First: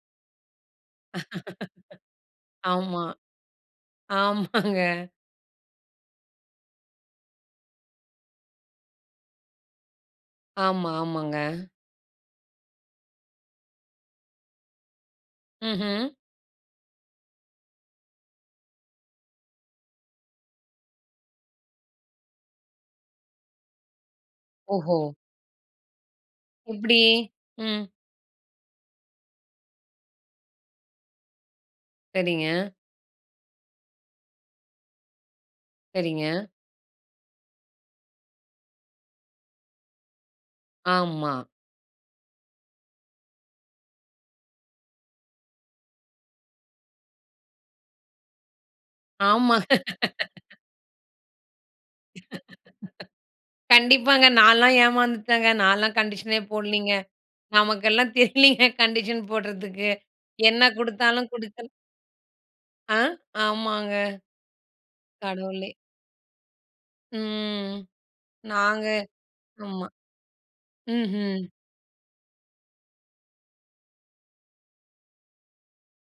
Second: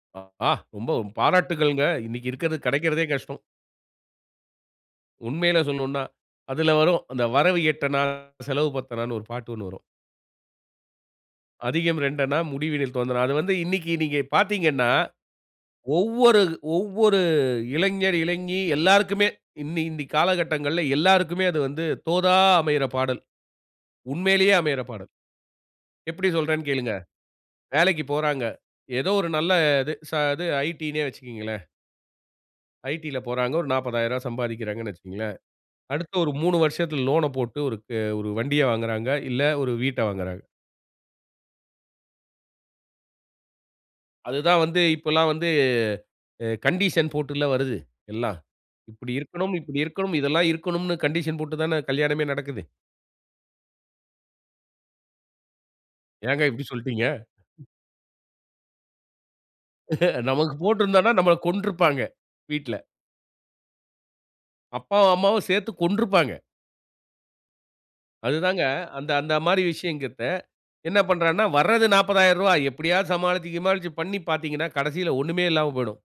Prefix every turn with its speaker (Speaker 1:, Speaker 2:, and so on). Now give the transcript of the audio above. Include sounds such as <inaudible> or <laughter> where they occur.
Speaker 1: ஆஹா! ரொம்ப பாராட்டுக்கள்ங்க. இன்னிக்கு
Speaker 2: <laughs>
Speaker 1: இருக்கிறது,
Speaker 2: ஆமா.
Speaker 1: கிடைக்கிறதே கஷ்டம்.
Speaker 2: ஆமாங்க.
Speaker 1: உண்மையில சொல்லணும்னா, அதில வரும். "அந்த வரவு எட்டனா, செலவு பத்தனானு" ஒரு பாட்டு 1 வரும்.
Speaker 2: ஆமா. ஆமாங்க.
Speaker 1: "அதிகம் இரண்டனா முடிவினில் தோந்தனா". அது வந்து இன்னிக்கு நீங்க பார்த்தீங்கன்னா,
Speaker 2: ம்ஹ்ம்.
Speaker 1: ஒவ்வொரு ஒவ்வொரு இளைஞர், இளைஞி எல்லோருக்குமே இன்னி இன்னி காலகட்டங்கள்ல எல்லோருக்குமே அது வந்து தோதா அமைற பாடல். உண்மையிலேயே அமையிற
Speaker 2: ஓஹோ!
Speaker 1: பாடல். எப்படி சொல்றேனு கேளுங்க.
Speaker 2: எப்படி? ம்.
Speaker 1: வேலைக்குப் போறாங்க. ஏதோ ஒரு நல்ல இது ச இது ஐடினே வைச்சுக்கங்களேன்
Speaker 2: சரிங்க.
Speaker 1: ஐடில போறாங்க. ஒரு 40,000 ரூபாய் சம்பாதிக்கிறாங்கனு வைச்சுக்கோங்களேன். அடுத்து ஒரு
Speaker 2: சரிங்க.
Speaker 1: 3 வருஷத்தில லோன போட்டு ஒருக்க ஒரு வண்டிய வாங்குறாங்க. இல்ல ஒரு வீட்ட வாங்குறாங்க.
Speaker 2: ஆமா.
Speaker 1: அதுதான் வந்து இப்பல்லாம் வந்து அ கண்டிஷன் போட்டுல்ல வருது, எல்லாம். இப்படி இருக்கணும்,
Speaker 2: ஆமா.
Speaker 1: இப்படி இருக்கணும். இதெல்லாம்
Speaker 2: <laughs>
Speaker 1: இருக்கணும்னு கண்டிஷன் போட்டு தானே கல்யாணமே நடக்குது.
Speaker 2: <laughs> கண்டிப்பாங்க. நான்லாம் ஏமாந்துட்டேங்க. நான்லாம் கண்டிஷனே
Speaker 1: ஏங்க இப்படி
Speaker 2: போடலீங்க.
Speaker 1: சொல்ட்டீங்க? ம்.
Speaker 2: நமக்கெல்லாம் தெரியலைங்க, கண்டிஷன் போடுறதுக்கு.
Speaker 1: <laughs> நமக்கு
Speaker 2: என்ன
Speaker 1: போட்டிருந்தோம்னா
Speaker 2: குடுத்தாலும்
Speaker 1: நம்மள
Speaker 2: குடுத்து
Speaker 1: கொன்றுப்பாங்க. வீட்ல.
Speaker 2: ஆ, ஆமாங்க.
Speaker 1: அப்பாவும் அம்மாவும்
Speaker 2: கடவுளே!
Speaker 1: சேர்த்துக் கொன்றுப்பாங்க.
Speaker 2: ம்.
Speaker 1: அதுதாங்க
Speaker 2: நாங்க
Speaker 1: அந்த அந்த மாரி
Speaker 2: ஆமா.
Speaker 1: விஷயங்கத்த என்ன
Speaker 2: ம்ஹம்.
Speaker 1: பண்றானா, வர்றது 40,000. ரூபா எப்படியாவது சமாளிச்சு கிமாளிச்சு பண்ணி பார்த்தீங்கனா, கடைசியில ஒண்ணுமே இல்லாம போய்டும்.